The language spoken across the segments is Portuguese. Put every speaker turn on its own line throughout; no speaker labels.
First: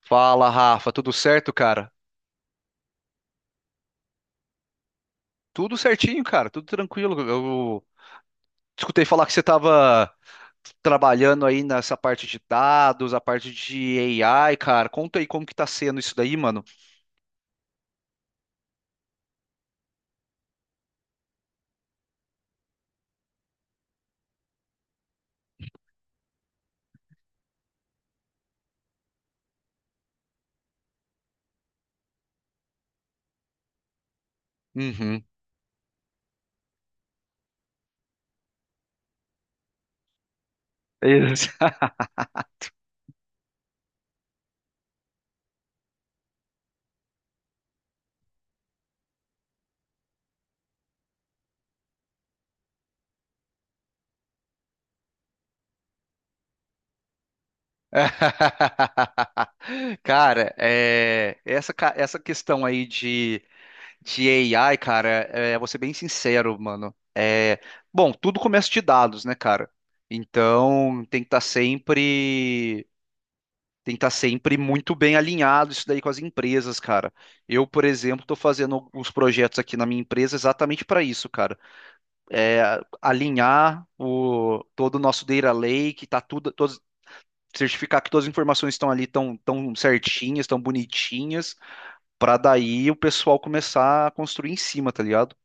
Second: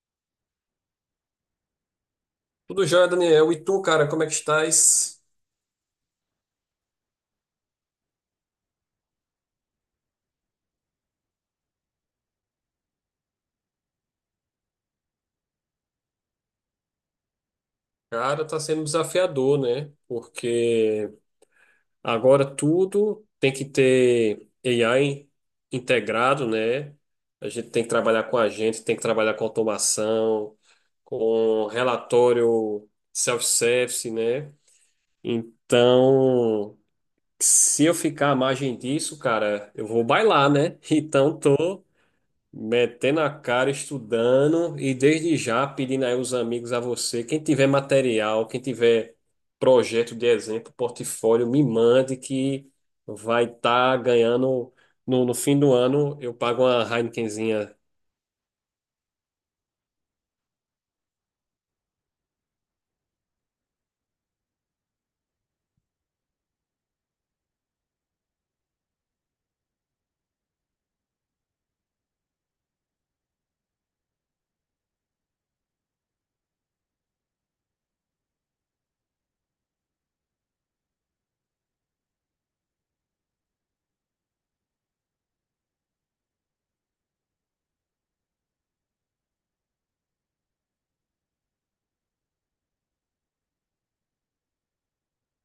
Fala, Rafa, tudo certo, cara?
Tudo jóia, Daniel. E tu, cara, como é que estás?
Tudo certinho, cara, tudo tranquilo. Eu escutei falar que você estava trabalhando aí nessa parte de dados, a parte de AI, cara. Conta aí como que tá sendo isso daí, mano.
Cara, tá sendo desafiador, né? Porque agora tudo tem que ter AI integrado, né? A gente tem que trabalhar com a gente, tem que trabalhar com automação, com relatório self-service, né?
Uhum.
Então, se eu ficar à margem disso, cara, eu vou bailar, né? Então,
Isso.
tô metendo a cara, estudando e desde já pedindo aí os amigos a você. Quem tiver material, quem tiver projeto de exemplo, portfólio, me mande que vai estar ganhando. No fim do ano, eu pago uma Heinekenzinha.
Cara, essa questão aí de AI, cara, vou ser bem sincero, mano. É, bom, tudo começa de dados, né, cara? Então tem que estar sempre. Tem que estar sempre muito bem alinhado isso daí com as empresas, cara. Eu, por exemplo, estou fazendo uns projetos aqui na minha empresa exatamente para isso, cara. É, alinhar todo o nosso data lake, certificar que todas as informações estão ali tão certinhas, tão bonitinhas, para daí o pessoal começar a construir em cima, tá ligado?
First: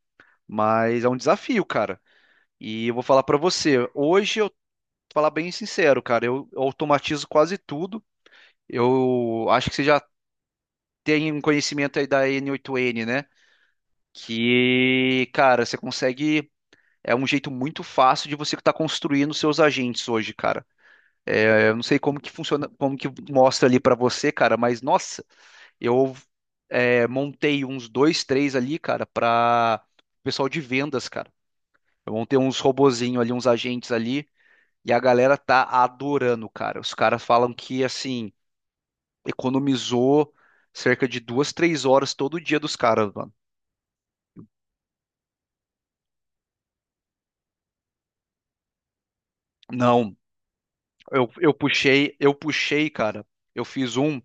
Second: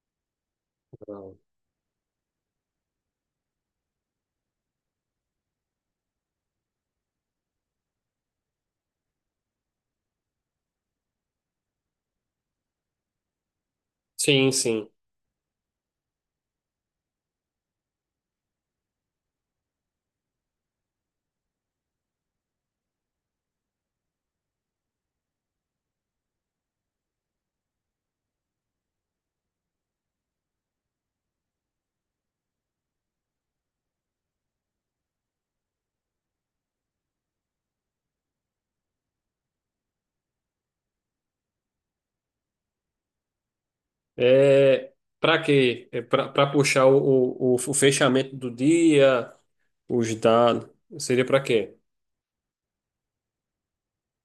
Mas é um desafio, cara. E eu vou falar para você, hoje eu vou falar bem sincero, cara, eu automatizo quase tudo. Eu acho que você já tem um conhecimento aí da n oito n, né?
Sim.
Que, cara, você consegue. É um jeito muito fácil de você estar construindo seus agentes hoje, cara. É, eu não sei como que funciona, como que mostra ali pra você, cara, mas nossa, eu montei uns dois, três ali, cara, para pessoal de vendas, cara. Eu montei uns robozinho ali, uns agentes ali, e a galera tá adorando, cara. Os caras falam que, assim, economizou cerca de duas, três horas todo dia dos caras, mano.
É, para quê? É para puxar o fechamento do dia, os
Não,
dados. Seria para
eu
quê?
puxei, cara. Eu fiz um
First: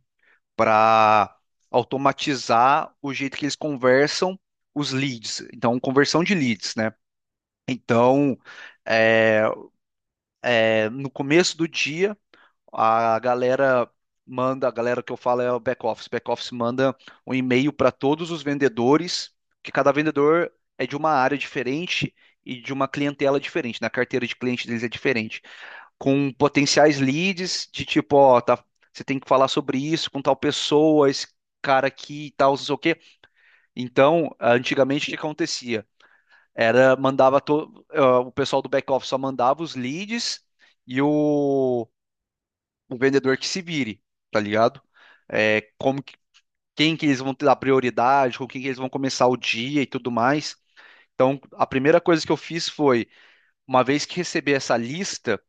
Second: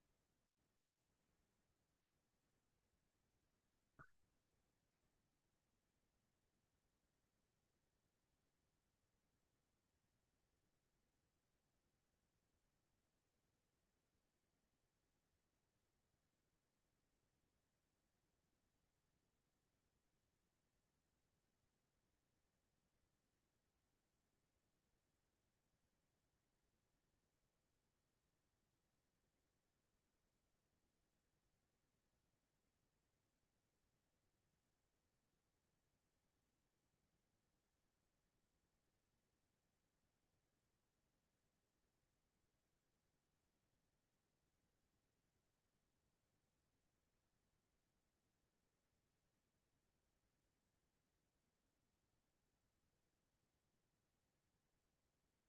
para automatizar o jeito que eles conversam os leads. Então, conversão de leads, né? Então, é, é, no começo do dia, a galera manda, a galera que eu falo é o back office. Back office manda um e-mail para todos os vendedores, que cada vendedor é de uma área diferente e de uma clientela diferente, na carteira de cliente deles é diferente. Com potenciais leads de tipo, ó, tá, você tem que falar sobre isso com tal pessoa, esse cara aqui e tal, não sei o quê. Então, antigamente o que acontecia? Era, mandava to, ah, o pessoal do back-office só mandava os leads e o, o vendedor que se vire, tá ligado? É, como que, quem que eles vão dar prioridade, com quem que eles vão começar o dia e tudo mais. Então, a primeira coisa que eu fiz foi, uma vez que receber essa lista,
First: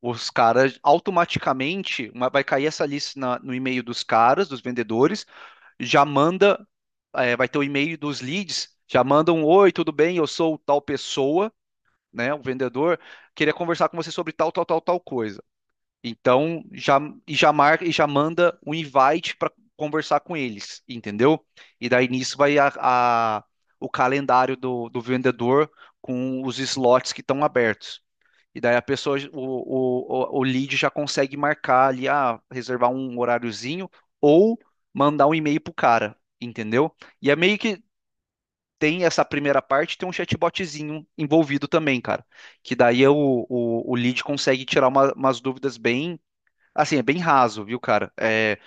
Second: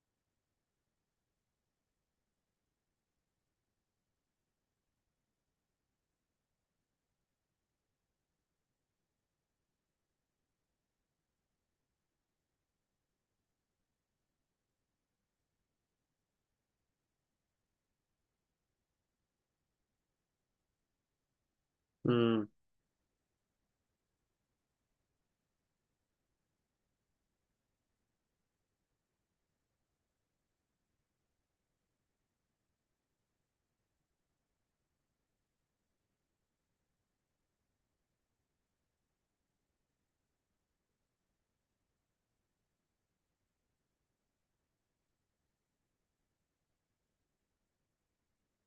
os caras automaticamente vai cair essa lista no e-mail dos caras, dos vendedores, já manda, vai ter o e-mail dos leads, já mandam, oi, tudo bem, eu sou tal pessoa, né, o vendedor, queria conversar com você sobre tal, tal, tal, tal coisa. Então, já e já marca e já manda um invite para conversar com eles, entendeu? E daí nisso
Hum,
o calendário do vendedor com os slots que estão abertos. E daí a pessoa, o lead já consegue marcar ali, ah, reservar um horáriozinho ou mandar um e-mail pro cara, entendeu? E é meio que tem essa primeira parte, tem um chatbotzinho envolvido também, cara. Que daí é o lead consegue tirar umas dúvidas bem, assim, é bem raso, viu, cara? É,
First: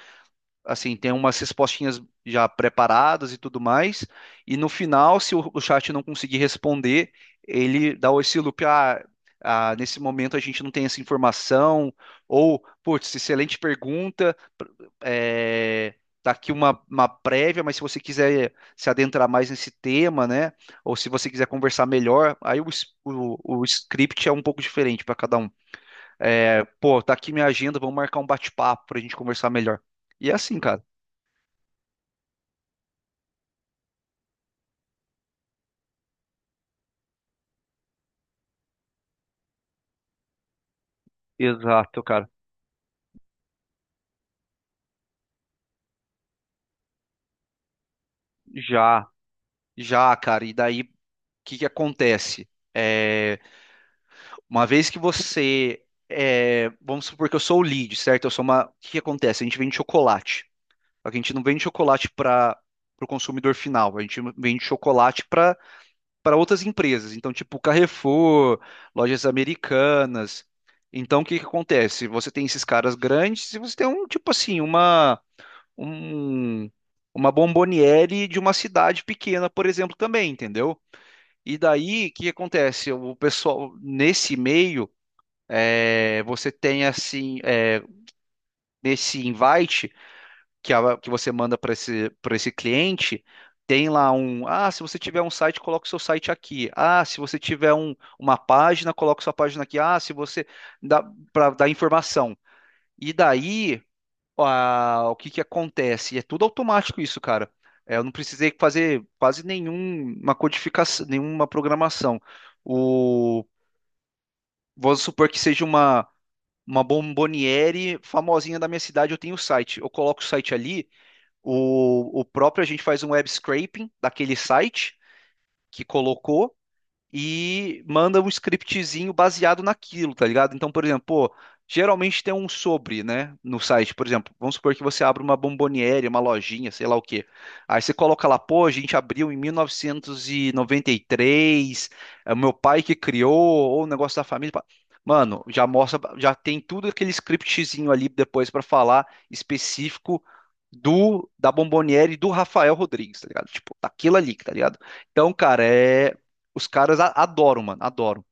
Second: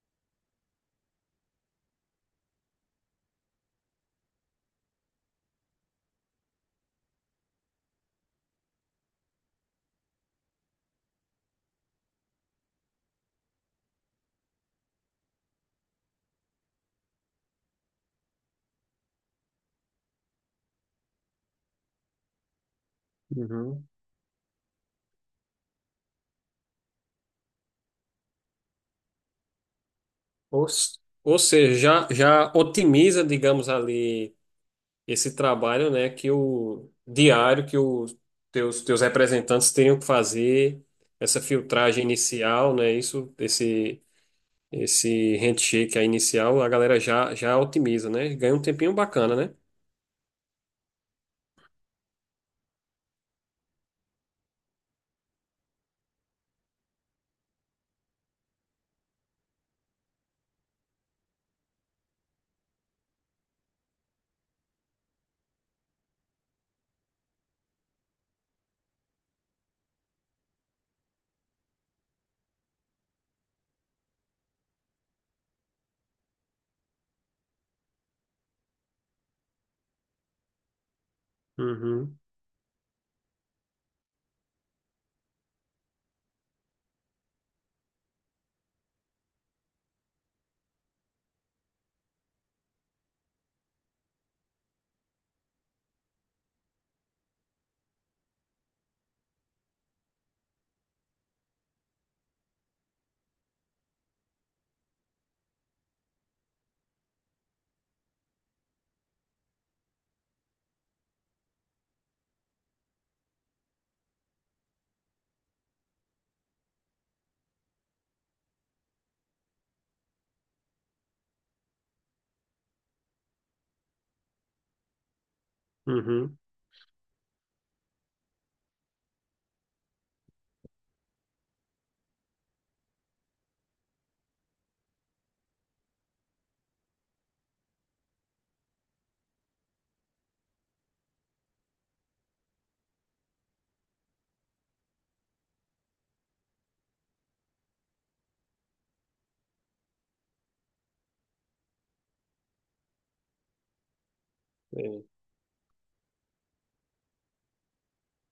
assim, tem umas respostinhas já preparadas e tudo mais. E no final, se o chat não conseguir responder, ele dá esse loop, nesse momento a gente não tem essa informação, ou, putz, excelente pergunta, é, tá aqui uma prévia, mas se você quiser se adentrar mais nesse tema, né, ou se você quiser conversar melhor, aí o
uhum.
script é um pouco diferente para cada um. É, pô, tá aqui minha agenda, vamos marcar um bate-papo pra gente conversar melhor. E é assim,
Ou,
cara.
ou seja, já otimiza, digamos ali, esse trabalho, né, que o diário que os teus representantes tenham que fazer essa
Exato,
filtragem
cara.
inicial, né, isso, esse handshake aí inicial, a galera já otimiza, né, ganha um tempinho
Já.
bacana, né?
Já, cara, e daí o que que acontece? É, uma vez que você é, vamos supor que eu sou o lead, certo? Eu sou uma. O que que acontece? A gente vende chocolate. Só que a gente não vende chocolate para o consumidor final, a gente vende chocolate para outras empresas. Então, tipo Carrefour, Lojas Americanas. Então, o que que acontece? Você tem esses caras grandes e você tem um tipo assim, uma um, uma bomboniere de uma cidade pequena, por exemplo, também, entendeu? E daí, o
Uhum,
que acontece? O pessoal, nesse meio, é, você tem assim, é, nesse invite que você manda para para esse cliente, tem lá um, ah, se você tiver um site, coloca o seu site aqui. Ah, se você tiver uma página, coloca sua página aqui. Ah, se você dá para dar informação. E daí o que que acontece? E é tudo automático isso, cara. É, eu não precisei fazer quase nenhuma codificação, nenhuma programação. O, vamos supor que seja uma bomboniere famosinha da minha cidade, eu tenho o site. Eu coloco o site ali, o próprio a gente faz um web scraping daquele site que
uhum.
colocou e manda um scriptzinho baseado naquilo, tá ligado? Então, por exemplo, pô, geralmente tem um sobre, né, no site. Por exemplo, vamos supor que você abre uma bomboniere, uma lojinha, sei lá o quê. Aí você coloca lá, pô, a gente abriu em 1993, é o meu pai que criou, ou o negócio da família. Pá. Mano, já mostra, já tem tudo aquele scriptzinho ali depois pra falar específico do da Bomboniere e do Rafael Rodrigues, tá ligado? Tipo, daquilo ali, tá ligado?
É.
Então, cara, é, os caras adoram, mano, adoram.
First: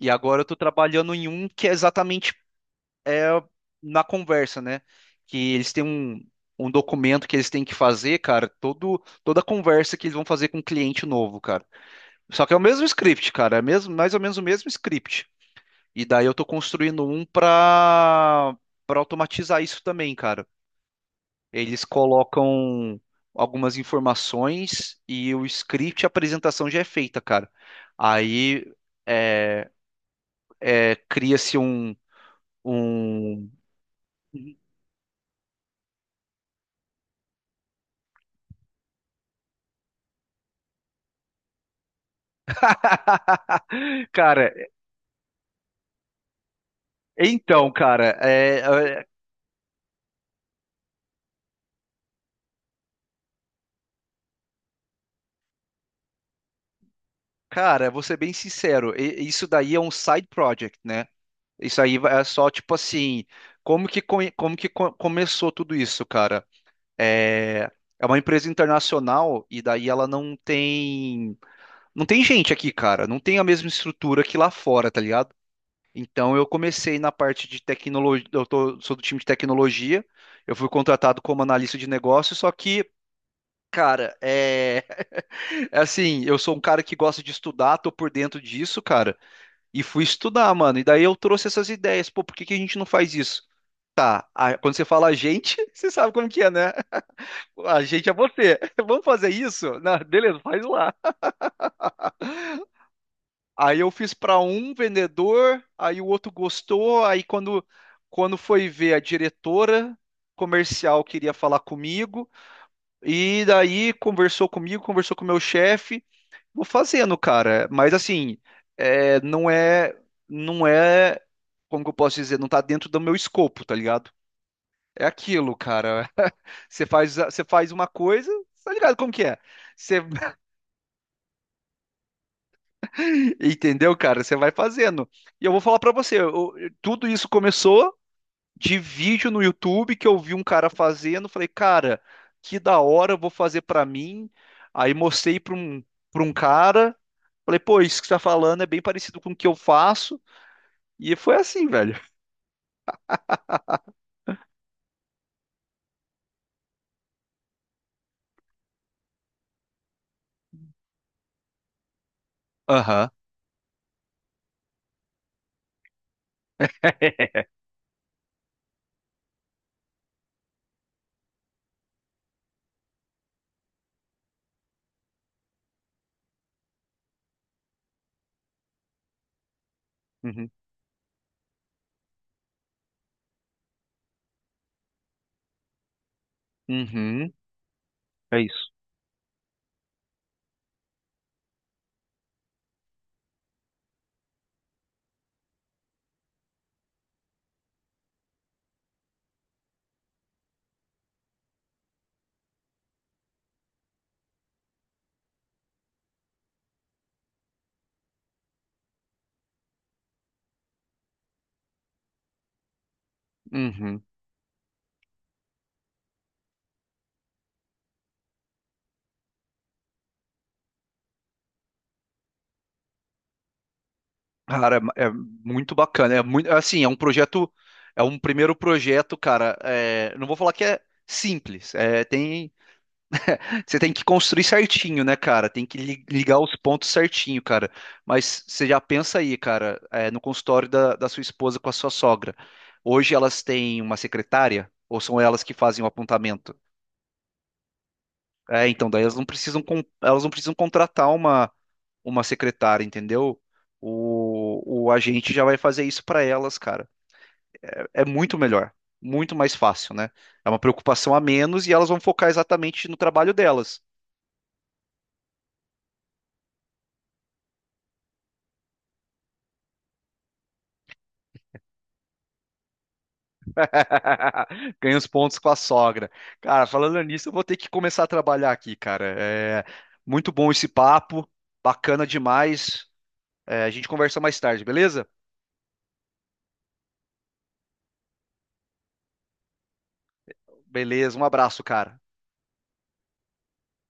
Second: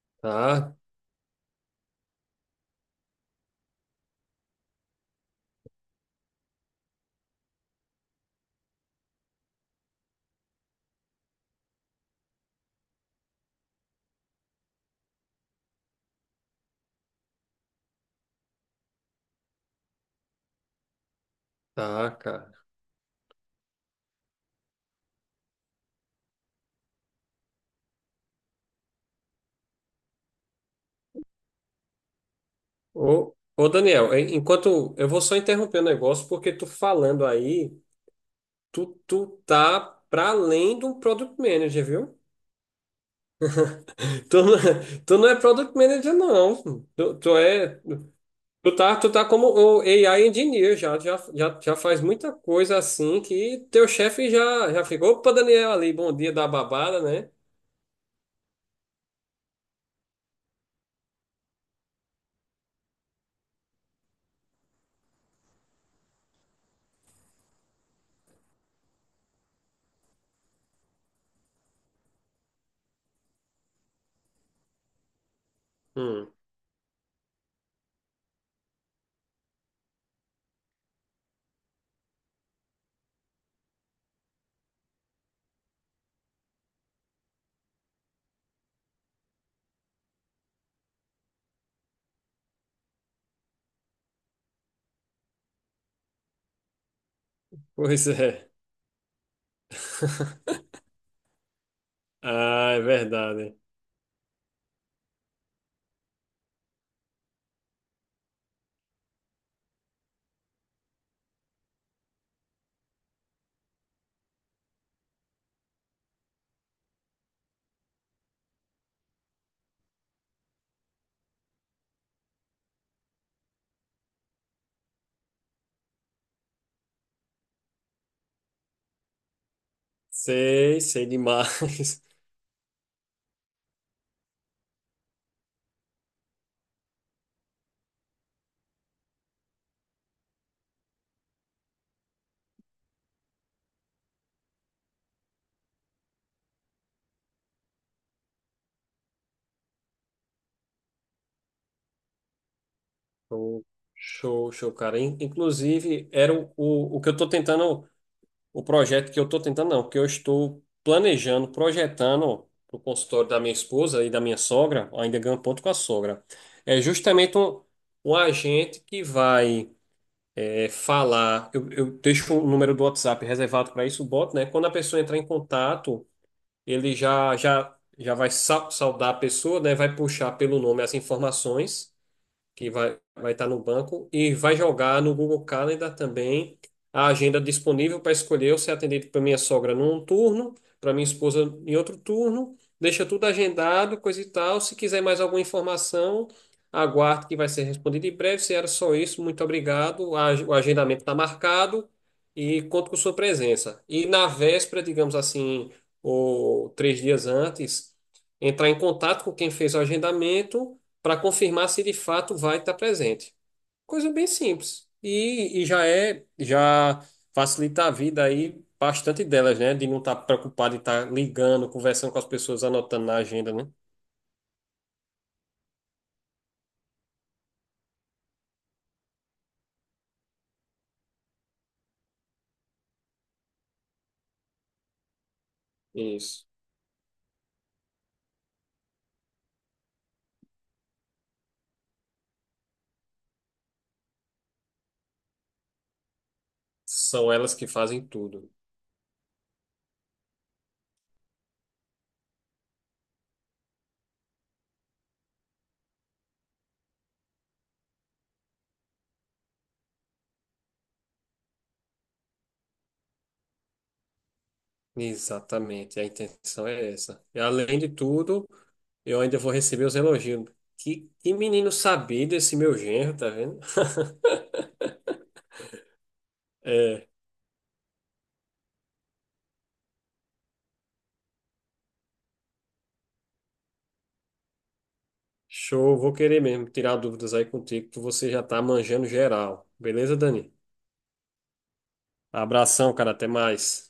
E agora eu tô
Tá,
trabalhando em um que é exatamente é, na conversa, né? Que eles têm um documento que eles têm que fazer, cara, toda a conversa que eles vão fazer com um cliente novo, cara. Só que é o mesmo script, cara, é mesmo, mais ou menos o mesmo script. E daí eu tô construindo um pra automatizar isso também, cara. Eles
tá, cara.
colocam algumas informações e o script, a apresentação já é feita, cara. Aí. é, cria-se
Ô,
um-
ô Daniel, enquanto eu vou só interromper o negócio porque tu falando aí, tu tá para além de um product manager, viu? Tu
Cara,
não, tu não é Product Manager, não. Tu
então,
é,
cara,
tu tá,
é, é,
tu tá como o AI Engineer, já faz muita coisa assim que teu chefe já ficou. Opa, Daniel ali, bom dia da babada, né?
cara, vou ser bem sincero, isso daí é um side project, né? Isso aí é só tipo assim, como que começou tudo isso, cara? É, é uma empresa internacional e daí ela não tem gente aqui, cara, não tem a mesma estrutura que lá fora, tá ligado?
Hum,
Então eu comecei na parte de tecnologia, sou do time de tecnologia, eu fui contratado como analista de negócio, só que, cara, é, é assim, eu sou um cara que gosta de estudar, tô por dentro disso, cara, e fui estudar, mano, e daí eu trouxe essas ideias, pô, por que que a gente não faz isso? Tá, quando você fala a gente, você sabe como que é, né? A
pois
gente é
é.
você. Vamos fazer isso? Não, beleza, faz lá.
Ah, é verdade.
Aí eu fiz para um vendedor, aí o outro gostou, aí quando foi ver a diretora comercial queria falar comigo e daí conversou comigo, conversou com o meu chefe, vou fazendo, cara. Mas assim, é, não é como que eu posso dizer, não tá dentro do meu escopo, tá ligado? É aquilo, cara. Você faz uma coisa, tá ligado como que é? Você
Sei demais.
entendeu, cara? Você vai fazendo. E eu vou falar para você, tudo isso começou de vídeo no YouTube que eu vi um cara fazendo, falei, cara, que da hora, eu vou fazer pra mim. Aí mostrei pra um cara, falei, pô, isso que você tá falando é bem parecido com o que eu faço. E foi assim, velho.
Show, show, cara. Inclusive, era o, o que eu tô tentando. O projeto que eu estou tentando, não, que eu estou planejando, projetando para o
Aham.
consultório da minha esposa e da minha sogra, ainda ganho ponto com a sogra, é justamente um, um agente que vai é, falar. Eu deixo o número do WhatsApp reservado para isso, o né? Quando a pessoa entrar em contato, ele já vai saudar a pessoa, né? Vai puxar
Uhum.
pelo nome as informações que vai estar no banco e vai jogar no Google Calendar também a
Uhum.
agenda disponível para
É
escolher ou ser
isso.
atendido para minha sogra num turno, para minha esposa em outro turno. Deixa tudo agendado, coisa e tal. Se quiser mais alguma informação, aguarde que vai ser respondido em breve. Se era só isso, muito obrigado. O agendamento está marcado e conto com sua presença. E na véspera, digamos assim, ou três dias antes, entrar em contato com quem fez o agendamento para confirmar se de fato vai estar presente.
Uhum.
Coisa bem simples. E já é, já facilita a vida aí bastante delas, né? De não estar preocupado em estar ligando, conversando com as pessoas, anotando na agenda, né?
Cara, é, é muito bacana. É muito, assim, é um projeto, é um primeiro projeto, cara. É, não vou falar que é simples. É, tem. Você tem que construir certinho, né, cara? Tem que ligar
Isso.
os pontos certinho, cara. Mas você já pensa aí, cara, é, no consultório da sua esposa com a sua sogra. Hoje elas têm uma secretária ou são elas que fazem o apontamento?
São elas que fazem tudo.
É, então daí elas elas não precisam contratar uma secretária, entendeu? O agente já vai fazer isso para elas, cara. É muito melhor, muito mais fácil, né? É uma preocupação a menos e elas vão focar exatamente no trabalho delas.
Exatamente, a intenção é essa. E além de tudo, eu ainda vou receber os elogios. Que menino sabido esse meu genro, tá vendo?
Ganha os pontos com a sogra. Cara, falando
É.
nisso, eu vou ter que começar a trabalhar aqui, cara. É muito bom esse papo, bacana demais. É, a gente conversa mais tarde, beleza?
Show, vou querer mesmo tirar dúvidas aí contigo, que você já tá manjando geral. Beleza, Dani?
Beleza, um abraço, cara.
Abração, cara, até mais.